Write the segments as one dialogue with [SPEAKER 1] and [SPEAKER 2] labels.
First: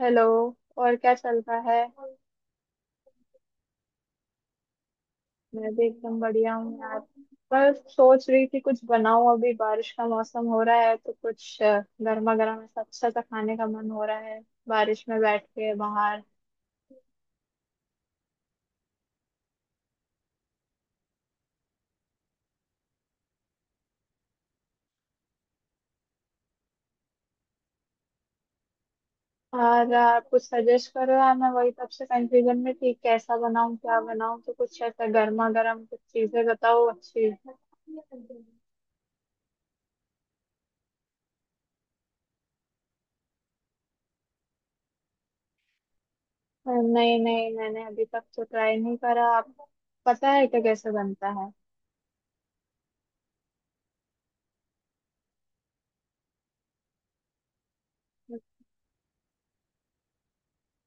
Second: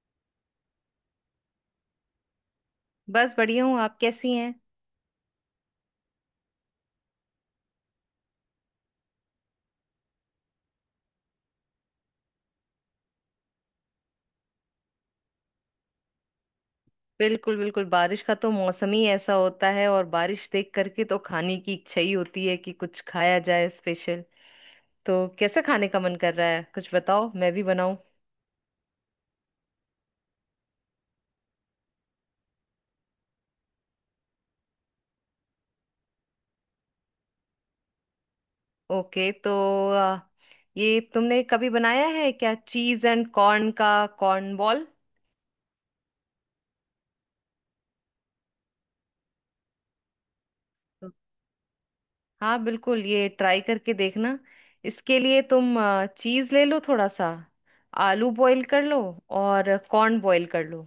[SPEAKER 1] Hello. और क्या चल रहा है।
[SPEAKER 2] बस बढ़िया हूँ, आप कैसी हैं?
[SPEAKER 1] मैं भी एकदम बढ़िया हूँ यार। बस सोच रही थी कुछ बनाऊं, अभी बारिश का मौसम हो रहा है तो कुछ गर्मा गर्म ऐसा अच्छा सा खाने का मन हो रहा है बारिश में बैठ के बाहर।
[SPEAKER 2] बिल्कुल बिल्कुल, बारिश का तो मौसम ही ऐसा होता है और बारिश देख करके तो खाने की इच्छा ही होती है कि कुछ खाया जाए स्पेशल। तो कैसे खाने का मन कर रहा है, कुछ बताओ, मैं भी बनाऊं।
[SPEAKER 1] और आप कुछ सजेस्ट करो यार, मैं वही तब से कंफ्यूजन में थी कैसा बनाऊं क्या बनाऊं, तो कुछ ऐसा गर्मा गर्म कुछ चीजें बताओ अच्छी।
[SPEAKER 2] ओके, तो आ, ये तुमने कभी बनाया है क्या चीज एंड कॉर्न का कॉर्न बॉल?
[SPEAKER 1] नहीं नहीं मैंने अभी तक तो ट्राई नहीं करा। आप पता है क्या कैसे बनता है।
[SPEAKER 2] हाँ बिल्कुल, ये ट्राई करके देखना। इसके लिए तुम चीज ले लो थोड़ा सा, आलू बॉईल कर लो और कॉर्न बॉईल कर लो।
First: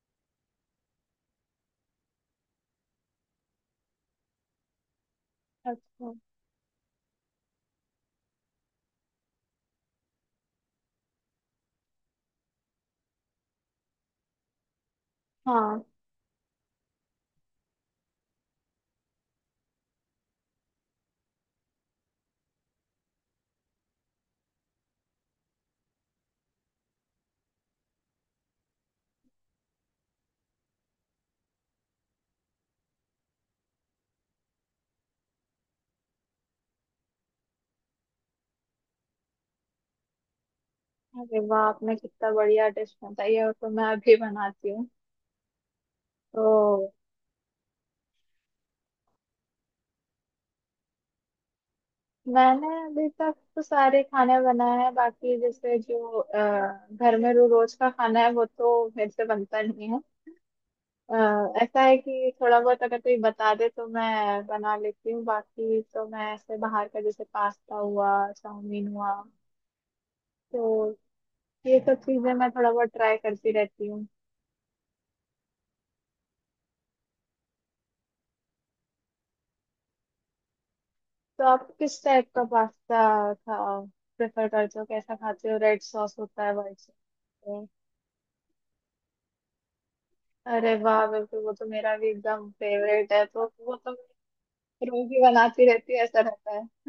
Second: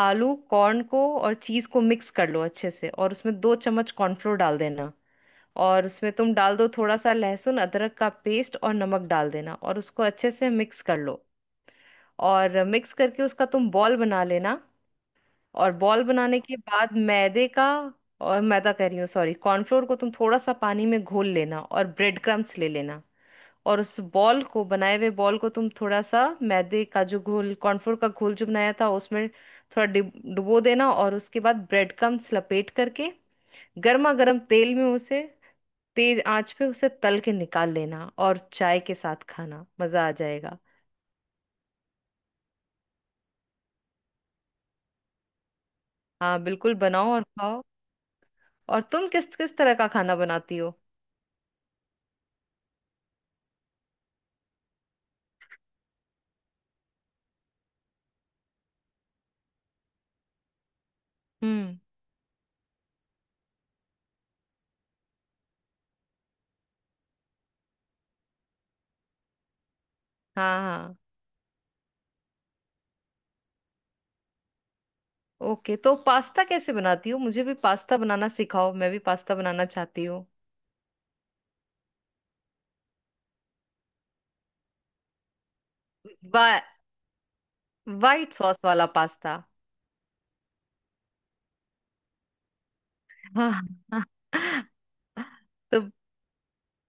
[SPEAKER 2] आलू कॉर्न को और चीज को मिक्स कर लो अच्छे से और उसमें 2 चम्मच कॉर्नफ्लोर डाल देना।
[SPEAKER 1] अच्छा
[SPEAKER 2] और
[SPEAKER 1] अच्छा।
[SPEAKER 2] उसमें तुम डाल दो थोड़ा सा लहसुन अदरक का पेस्ट और नमक डाल देना और उसको अच्छे से मिक्स कर लो। और मिक्स करके उसका तुम बॉल बना लेना। और
[SPEAKER 1] हाँ।
[SPEAKER 2] बॉल बनाने के बाद मैदे का, और मैदा कह रही हूँ, सॉरी, कॉर्नफ्लोर को तुम थोड़ा सा पानी में घोल लेना और ब्रेड क्रम्स ले लेना। और उस बॉल को, बनाए हुए बॉल को तुम थोड़ा सा मैदे का जो घोल, कॉर्नफ्लोर का घोल जो बनाया था उसमें थोड़ा डुबो देना और उसके बाद ब्रेड क्रम्स लपेट करके गर्मा गर्म तेल में उसे, तेज आंच पे उसे तल के निकाल लेना और चाय के साथ खाना, मजा आ जाएगा।
[SPEAKER 1] अरे वाह आपने कितना बढ़िया डिश बताई है, वो तो मैं अभी बनाती हूँ।
[SPEAKER 2] हाँ बिल्कुल,
[SPEAKER 1] तो
[SPEAKER 2] बनाओ और खाओ। और तुम किस किस तरह का खाना बनाती हो?
[SPEAKER 1] मैंने अभी तक तो सारे खाने बनाए हैं, बाकी जैसे जो घर में रो रोज का खाना है वो तो मेरे से बनता नहीं है। अ,
[SPEAKER 2] हम्म।
[SPEAKER 1] ऐसा है कि थोड़ा बहुत अगर कोई बता दे तो मैं बना लेती हूँ, बाकी तो मैं ऐसे बाहर का जैसे पास्ता हुआ चाउमीन हुआ।
[SPEAKER 2] हाँ,
[SPEAKER 1] तो
[SPEAKER 2] हाँ।
[SPEAKER 1] ये सब चीजें मैं थोड़ा बहुत ट्राई करती रहती।
[SPEAKER 2] ओके, तो पास्ता कैसे बनाती हो? मुझे भी पास्ता बनाना सिखाओ, मैं भी पास्ता बनाना चाहती हूँ।
[SPEAKER 1] तो आप किस टाइप का पास्ता खा प्रेफर करते हो, कैसा खाते हो, रेड सॉस होता है
[SPEAKER 2] वा,
[SPEAKER 1] व्हाइट सॉस होता
[SPEAKER 2] वाइट सॉस वाला पास्ता।
[SPEAKER 1] है। अरे वाह बिल्कुल, वो तो मेरा भी एकदम फेवरेट है, तो
[SPEAKER 2] हाँ,
[SPEAKER 1] वो तो
[SPEAKER 2] हाँ,
[SPEAKER 1] मैं रोज ही बनाती
[SPEAKER 2] तो
[SPEAKER 1] रहती है ऐसा रहता है।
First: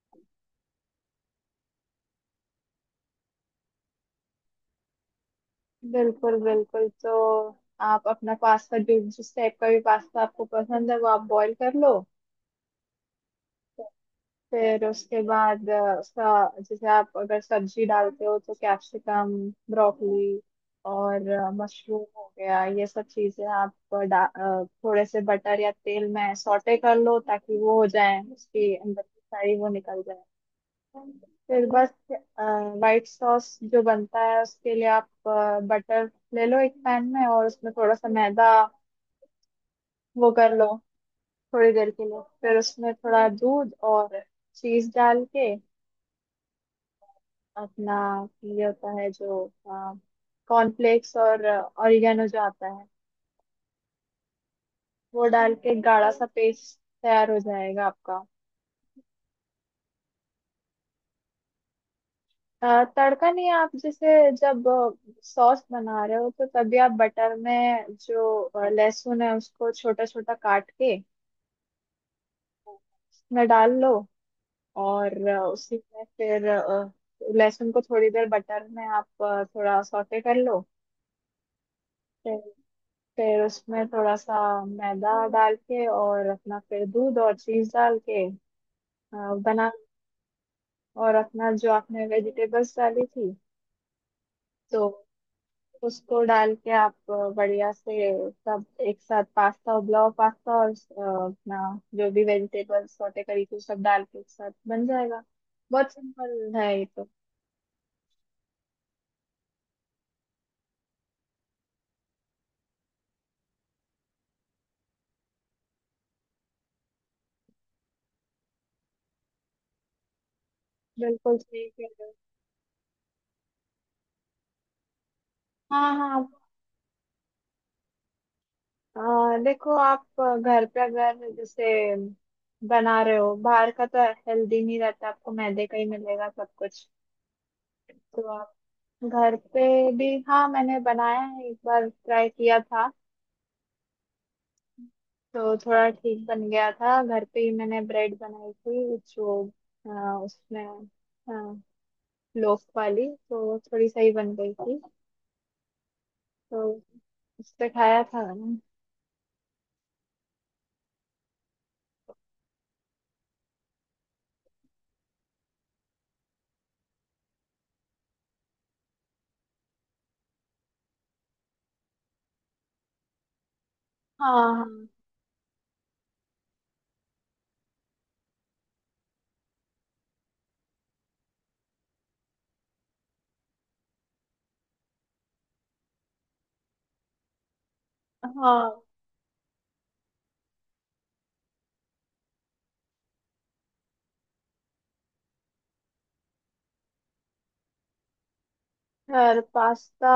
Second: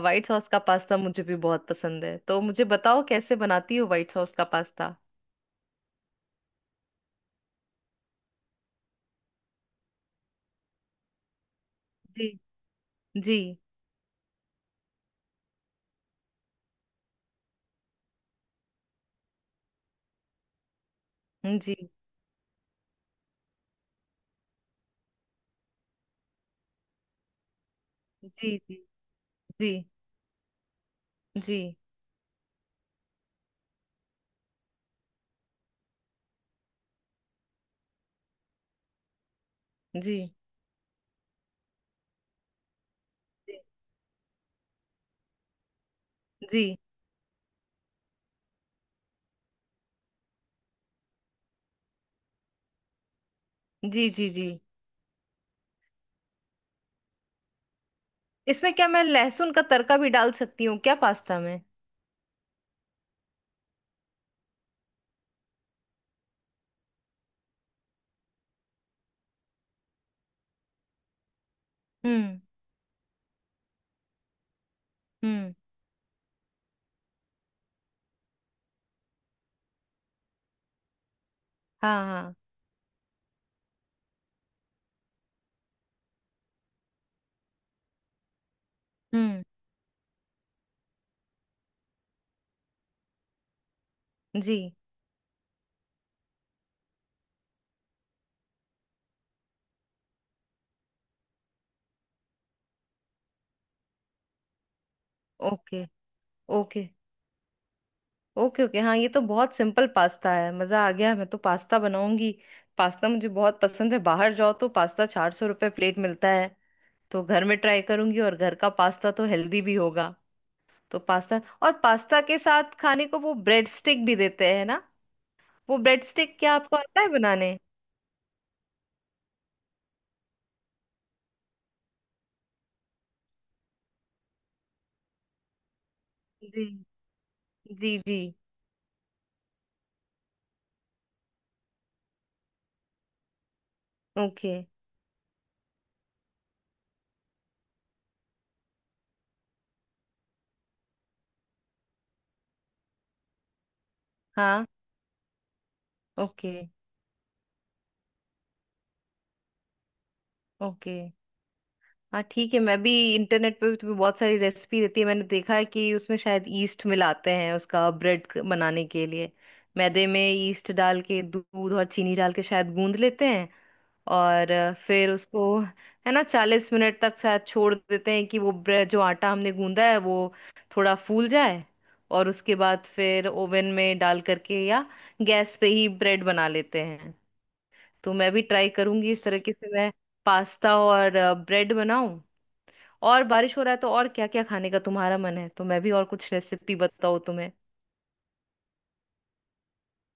[SPEAKER 2] व्हाइट सॉस का पास्ता मुझे भी बहुत पसंद है, तो मुझे बताओ कैसे बनाती हो व्हाइट सॉस का पास्ता।
[SPEAKER 1] बिल्कुल बिल्कुल। तो आप अपना पास्ता, जो जिस टाइप का भी पास्ता आपको पसंद है वो आप बॉईल कर लो।
[SPEAKER 2] जी। जी।
[SPEAKER 1] फिर उसके बाद उसका, जैसे आप अगर सब्जी डालते हो तो कैप्सिकम, ब्रोकली और
[SPEAKER 2] जी।
[SPEAKER 1] मशरूम हो गया, ये सब चीजें आप थोड़े से बटर या तेल में सौटे कर लो ताकि वो हो जाए,
[SPEAKER 2] जी।
[SPEAKER 1] उसकी
[SPEAKER 2] जी।
[SPEAKER 1] अंदर की सारी वो
[SPEAKER 2] जी।
[SPEAKER 1] निकल जाए।
[SPEAKER 2] जी।
[SPEAKER 1] फिर बस, वाइट सॉस जो बनता है उसके लिए आप बटर ले लो एक पैन में, और उसमें थोड़ा सा मैदा
[SPEAKER 2] जी।
[SPEAKER 1] वो कर लो थोड़ी देर के लिए। फिर उसमें थोड़ा दूध और चीज डाल के
[SPEAKER 2] जी।
[SPEAKER 1] अपना, ये होता है जो कॉर्नफ्लेक्स और ऑरिगेनो जो आता है
[SPEAKER 2] जी। जी। जी।
[SPEAKER 1] वो डाल के गाढ़ा सा पेस्ट तैयार हो जाएगा आपका।
[SPEAKER 2] इसमें क्या मैं लहसुन का तड़का भी डाल सकती हूँ क्या पास्ता में?
[SPEAKER 1] तड़का नहीं, आप जैसे जब सॉस बना रहे हो तो तभी आप बटर में जो लहसुन है उसको छोटा छोटा काट के
[SPEAKER 2] हम्म।
[SPEAKER 1] उसमें डाल लो। और
[SPEAKER 2] हम्म।
[SPEAKER 1] उसी में फिर लहसुन को थोड़ी देर बटर में आप थोड़ा सौटे कर लो।
[SPEAKER 2] हाँ, हाँ।
[SPEAKER 1] फिर उसमें थोड़ा सा मैदा डाल के और अपना फिर दूध और चीज डाल के अ,
[SPEAKER 2] हम्म।
[SPEAKER 1] बना। और अपना जो आपने वेजिटेबल्स डाली थी,
[SPEAKER 2] जी।
[SPEAKER 1] तो उसको डाल के आप बढ़िया से सब एक साथ, पास्ता उबला पास्ता और अपना जो भी वेजिटेबल्स सॉटे करी थी सब डाल के एक साथ बन जाएगा।
[SPEAKER 2] ओके।
[SPEAKER 1] बहुत सिंपल है ये
[SPEAKER 2] ओके।
[SPEAKER 1] तो।
[SPEAKER 2] ओके। ओके, हाँ, ये तो बहुत सिंपल पास्ता है, मज़ा आ गया, मैं तो पास्ता बनाऊंगी। पास्ता मुझे बहुत पसंद है, बाहर जाओ तो पास्ता 400 रुपये प्लेट मिलता है। तो घर में ट्राई करूंगी और घर का पास्ता तो हेल्दी भी होगा। तो
[SPEAKER 1] बिल्कुल
[SPEAKER 2] पास्ता,
[SPEAKER 1] ठीक
[SPEAKER 2] और
[SPEAKER 1] है।
[SPEAKER 2] पास्ता के साथ खाने को वो ब्रेड स्टिक भी देते हैं ना, वो
[SPEAKER 1] हाँ
[SPEAKER 2] ब्रेड
[SPEAKER 1] हाँ।
[SPEAKER 2] स्टिक क्या आपको आता है बनाने?
[SPEAKER 1] देखो, आप घर पे अगर जैसे बना रहे हो बाहर का तो हेल्दी नहीं रहता, आपको मैदे का ही मिलेगा सब
[SPEAKER 2] जी
[SPEAKER 1] कुछ।
[SPEAKER 2] जी जी।
[SPEAKER 1] तो आप घर पे भी, हाँ मैंने बनाया है, एक बार ट्राई किया था।
[SPEAKER 2] ओके।
[SPEAKER 1] तो थोड़ा ठीक बन गया था, घर पे ही मैंने ब्रेड बनाई थी जो उसमें आ, लोफ वाली तो थोड़ी सही बन गई
[SPEAKER 2] हाँ।
[SPEAKER 1] थी।
[SPEAKER 2] ओके।
[SPEAKER 1] तो उससे खाया था मैंने।
[SPEAKER 2] ओके, हाँ ठीक है, मैं भी इंटरनेट पे भी तुम्हें बहुत सारी रेसिपी देती है, मैंने देखा है कि उसमें शायद ईस्ट मिलाते हैं उसका, ब्रेड बनाने के लिए मैदे में ईस्ट डाल के दूध और चीनी डाल के शायद गूंद लेते हैं। और
[SPEAKER 1] हाँ
[SPEAKER 2] फिर उसको है ना 40 मिनट तक शायद छोड़ देते हैं कि वो ब्रेड, जो आटा हमने गूंदा है वो थोड़ा फूल जाए। और उसके बाद फिर ओवन में डाल करके या गैस पे ही ब्रेड बना लेते हैं। तो मैं
[SPEAKER 1] हाँ
[SPEAKER 2] भी ट्राई
[SPEAKER 1] हाँ।
[SPEAKER 2] करूंगी इस तरीके से, मैं पास्ता और ब्रेड बनाऊं। और बारिश हो रहा है तो और क्या क्या खाने का तुम्हारा मन है? तो मैं भी और कुछ रेसिपी बताऊँ तुम्हें।
[SPEAKER 1] और पास्ता,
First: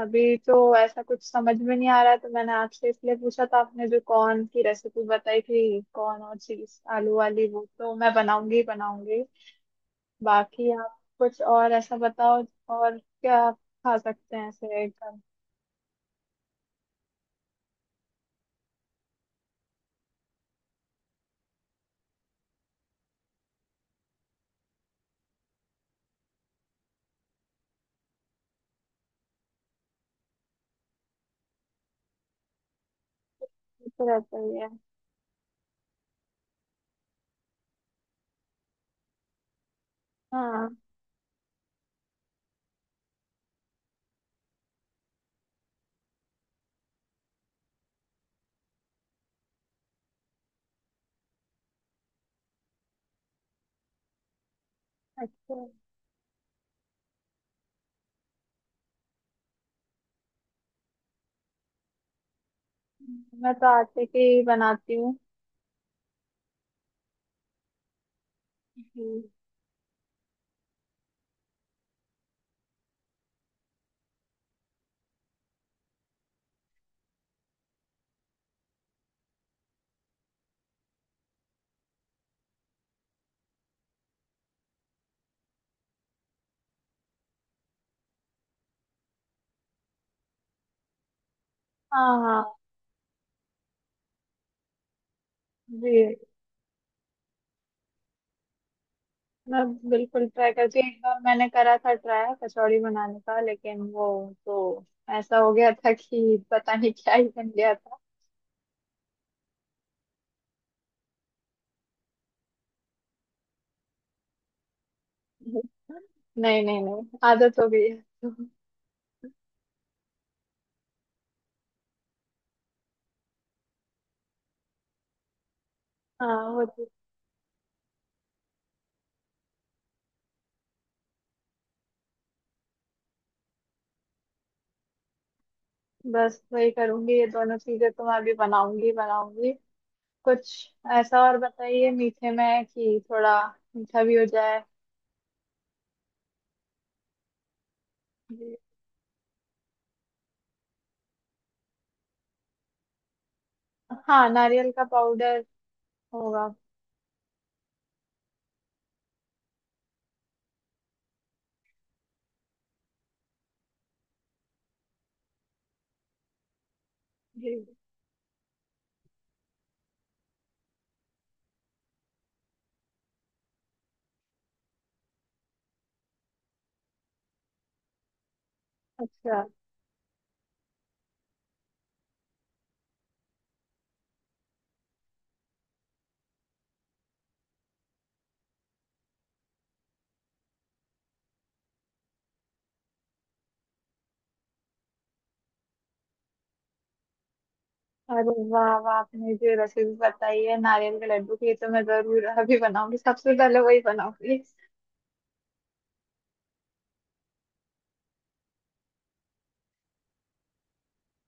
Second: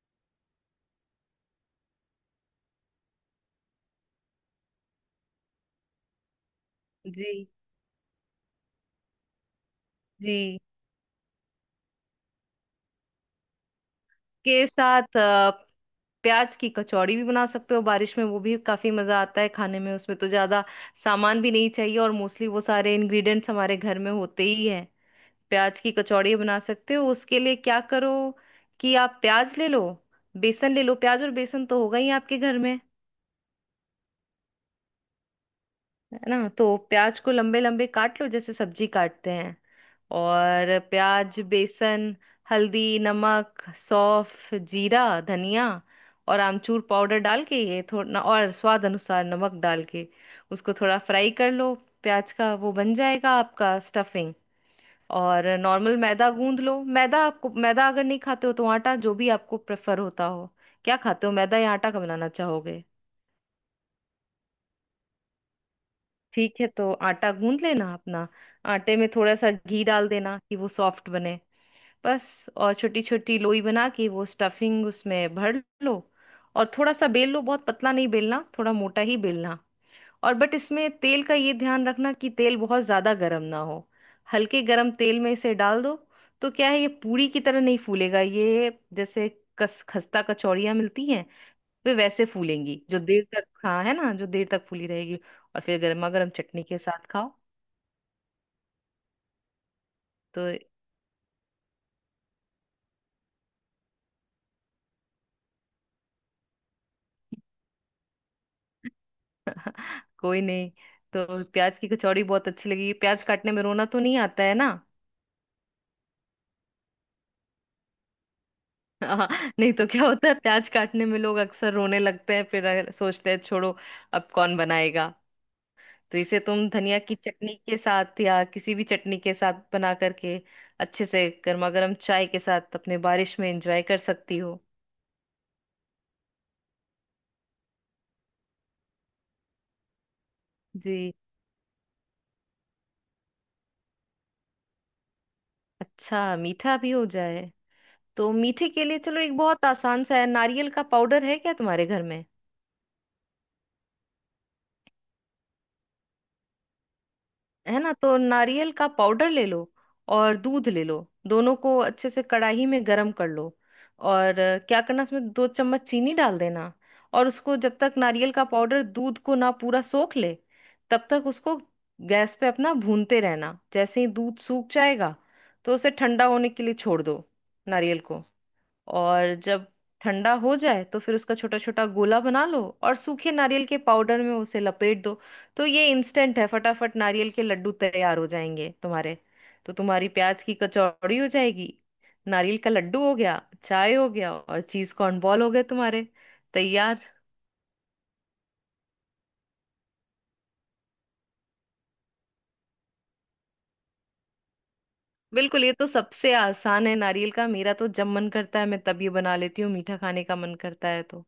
[SPEAKER 1] अभी तो ऐसा कुछ समझ में नहीं आ रहा है तो मैंने आपसे इसलिए पूछा था। आपने जो कॉर्न की रेसिपी बताई थी कॉर्न और चीज आलू वाली,
[SPEAKER 2] जी।
[SPEAKER 1] वो तो मैं बनाऊंगी ही बनाऊंगी।
[SPEAKER 2] जी
[SPEAKER 1] बाकी आप कुछ और ऐसा बताओ, और क्या आप खा सकते हैं
[SPEAKER 2] के
[SPEAKER 1] ऐसे
[SPEAKER 2] साथ
[SPEAKER 1] एकदम।
[SPEAKER 2] प्याज की कचौड़ी भी बना सकते हो बारिश में, वो भी काफी मजा आता है खाने में, उसमें तो ज्यादा सामान भी नहीं चाहिए और मोस्टली वो सारे इंग्रेडिएंट्स हमारे घर में होते ही हैं। प्याज की कचौड़ी बना सकते हो, उसके लिए क्या करो कि आप प्याज ले लो, बेसन ले लो, प्याज और बेसन तो होगा ही आपके घर में,
[SPEAKER 1] ये तो रहता ही है।
[SPEAKER 2] है ना? तो प्याज को लंबे लंबे काट लो जैसे सब्जी काटते हैं।
[SPEAKER 1] हाँ।
[SPEAKER 2] और प्याज, बेसन, हल्दी, नमक, सौंफ, जीरा, धनिया और आमचूर पाउडर डाल के ये थोड़ा, और स्वाद अनुसार नमक डाल के उसको थोड़ा फ्राई कर लो। प्याज का वो बन जाएगा आपका स्टफिंग। और
[SPEAKER 1] अच्छा।
[SPEAKER 2] नॉर्मल मैदा गूंद लो, मैदा आपको, मैदा अगर नहीं खाते हो तो आटा, जो भी आपको प्रेफर होता हो, क्या खाते हो, मैदा या आटा का बनाना चाहोगे?
[SPEAKER 1] मैं तो आटे के ही बनाती हूँ।
[SPEAKER 2] ठीक है, तो आटा गूंद लेना अपना, आटे में
[SPEAKER 1] जी।
[SPEAKER 2] थोड़ा सा घी डाल देना कि वो सॉफ्ट बने, बस। और छोटी छोटी लोई बना के वो स्टफिंग उसमें भर लो और थोड़ा सा बेल लो, बहुत पतला नहीं बेलना, थोड़ा मोटा ही बेलना। और बट इसमें तेल का ये ध्यान रखना कि तेल बहुत ज्यादा गर्म ना हो, हल्के गर्म तेल में इसे डाल दो। तो क्या है, ये पूरी की तरह नहीं फूलेगा, ये जैसे कस खस्ता कचौड़ियाँ मिलती हैं वे
[SPEAKER 1] हाँ
[SPEAKER 2] वैसे
[SPEAKER 1] हाँ।
[SPEAKER 2] फूलेंगी, जो देर तक, हाँ है ना, जो देर तक फूली रहेगी। और फिर गर्मा
[SPEAKER 1] जी।
[SPEAKER 2] गर्म चटनी के साथ खाओ।
[SPEAKER 1] मैं बिल्कुल
[SPEAKER 2] तो
[SPEAKER 1] ट्राई करती हूँ, एक बार मैंने करा था ट्राई कचौड़ी बनाने का लेकिन वो तो ऐसा हो गया था कि पता नहीं क्या ही बन गया था।
[SPEAKER 2] कोई नहीं, तो प्याज की कचौड़ी बहुत अच्छी लगी, प्याज काटने में रोना तो नहीं आता है ना?
[SPEAKER 1] नहीं नहीं नहीं, आदत हो गई है।
[SPEAKER 2] हाँ। नहीं तो क्या होता है, प्याज काटने में लोग अक्सर रोने लगते हैं, फिर सोचते हैं छोड़ो, अब कौन बनाएगा। तो इसे
[SPEAKER 1] हाँ वो
[SPEAKER 2] तुम
[SPEAKER 1] तो।
[SPEAKER 2] धनिया की चटनी के साथ या किसी भी चटनी के साथ बना करके अच्छे से गर्मा गर्म चाय के साथ अपने बारिश में एंजॉय कर सकती हो।
[SPEAKER 1] बस वही करूंगी, ये दोनों चीजें तो मैं भी बनाऊंगी बनाऊंगी। कुछ
[SPEAKER 2] जी,
[SPEAKER 1] ऐसा और बताइए मीठे में, कि थोड़ा मीठा भी हो जाए।
[SPEAKER 2] अच्छा, मीठा भी हो जाए। तो
[SPEAKER 1] जी।
[SPEAKER 2] मीठे के लिए चलो, एक बहुत आसान सा है, नारियल का पाउडर है क्या तुम्हारे घर में?
[SPEAKER 1] हाँ नारियल का पाउडर होगा।
[SPEAKER 2] है ना, तो नारियल का पाउडर ले लो और दूध ले लो, दोनों को अच्छे से कढ़ाई में गरम कर लो। और क्या करना, उसमें दो चम्मच चीनी डाल देना। और
[SPEAKER 1] जी।
[SPEAKER 2] उसको जब तक नारियल का पाउडर दूध को ना पूरा सोख ले तब तक उसको गैस पे अपना भूनते रहना। जैसे ही दूध सूख जाएगा तो उसे ठंडा होने के लिए छोड़ दो, नारियल को। और
[SPEAKER 1] अच्छा।
[SPEAKER 2] जब ठंडा हो जाए तो फिर उसका छोटा छोटा गोला बना लो और सूखे नारियल के पाउडर में उसे लपेट दो। तो ये इंस्टेंट है, फटाफट नारियल के लड्डू तैयार हो जाएंगे तुम्हारे। तो तुम्हारी प्याज की कचौड़ी हो जाएगी, नारियल का लड्डू हो गया, चाय हो गया, और चीज कॉर्न बॉल हो गए तुम्हारे तैयार।
[SPEAKER 1] अरे वाह वाह आपने जो रेसिपी बताई है नारियल के लड्डू की, ये तो मैं जरूर अभी बनाऊंगी, सबसे पहले वही बनाऊंगी।
[SPEAKER 2] बिल्कुल, ये तो सबसे आसान है, नारियल का। मेरा तो जब मन करता है मैं तब ये बना लेती हूँ, मीठा खाने का मन करता है तो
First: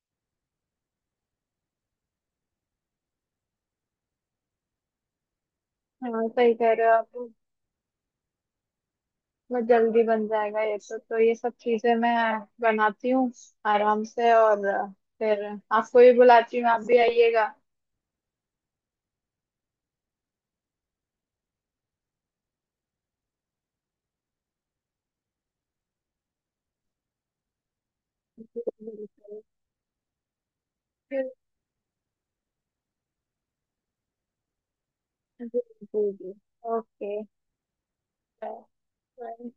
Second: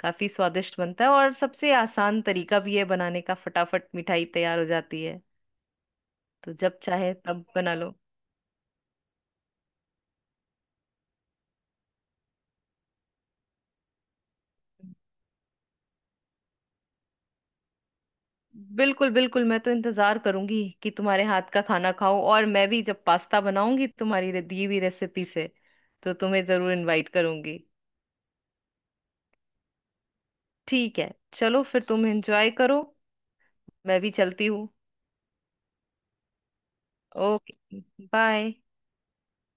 [SPEAKER 2] काफी स्वादिष्ट बनता है और सबसे आसान तरीका भी है बनाने का, फटाफट मिठाई तैयार हो जाती है।
[SPEAKER 1] हाँ सही
[SPEAKER 2] तो
[SPEAKER 1] कह
[SPEAKER 2] जब
[SPEAKER 1] रहे हो
[SPEAKER 2] चाहे
[SPEAKER 1] आप।
[SPEAKER 2] तब बना लो।
[SPEAKER 1] बहुत जल्दी बन जाएगा ये तो ये सब चीजें मैं बनाती हूँ आराम से और फिर आपको भी बुलाती हूँ आप भी आइएगा।
[SPEAKER 2] बिल्कुल बिल्कुल, मैं तो इंतजार करूंगी कि तुम्हारे हाथ का खाना खाऊं, और मैं भी जब पास्ता बनाऊंगी तुम्हारी दी हुई रेसिपी से तो तुम्हें जरूर इनवाइट करूंगी।
[SPEAKER 1] जी, बिल्कुल।
[SPEAKER 2] ठीक है, चलो फिर तुम एंजॉय करो, मैं भी चलती हूँ।
[SPEAKER 1] जी जी जी। Okay.
[SPEAKER 2] Okay.
[SPEAKER 1] Bye.
[SPEAKER 2] Bye.
[SPEAKER 1] Bye.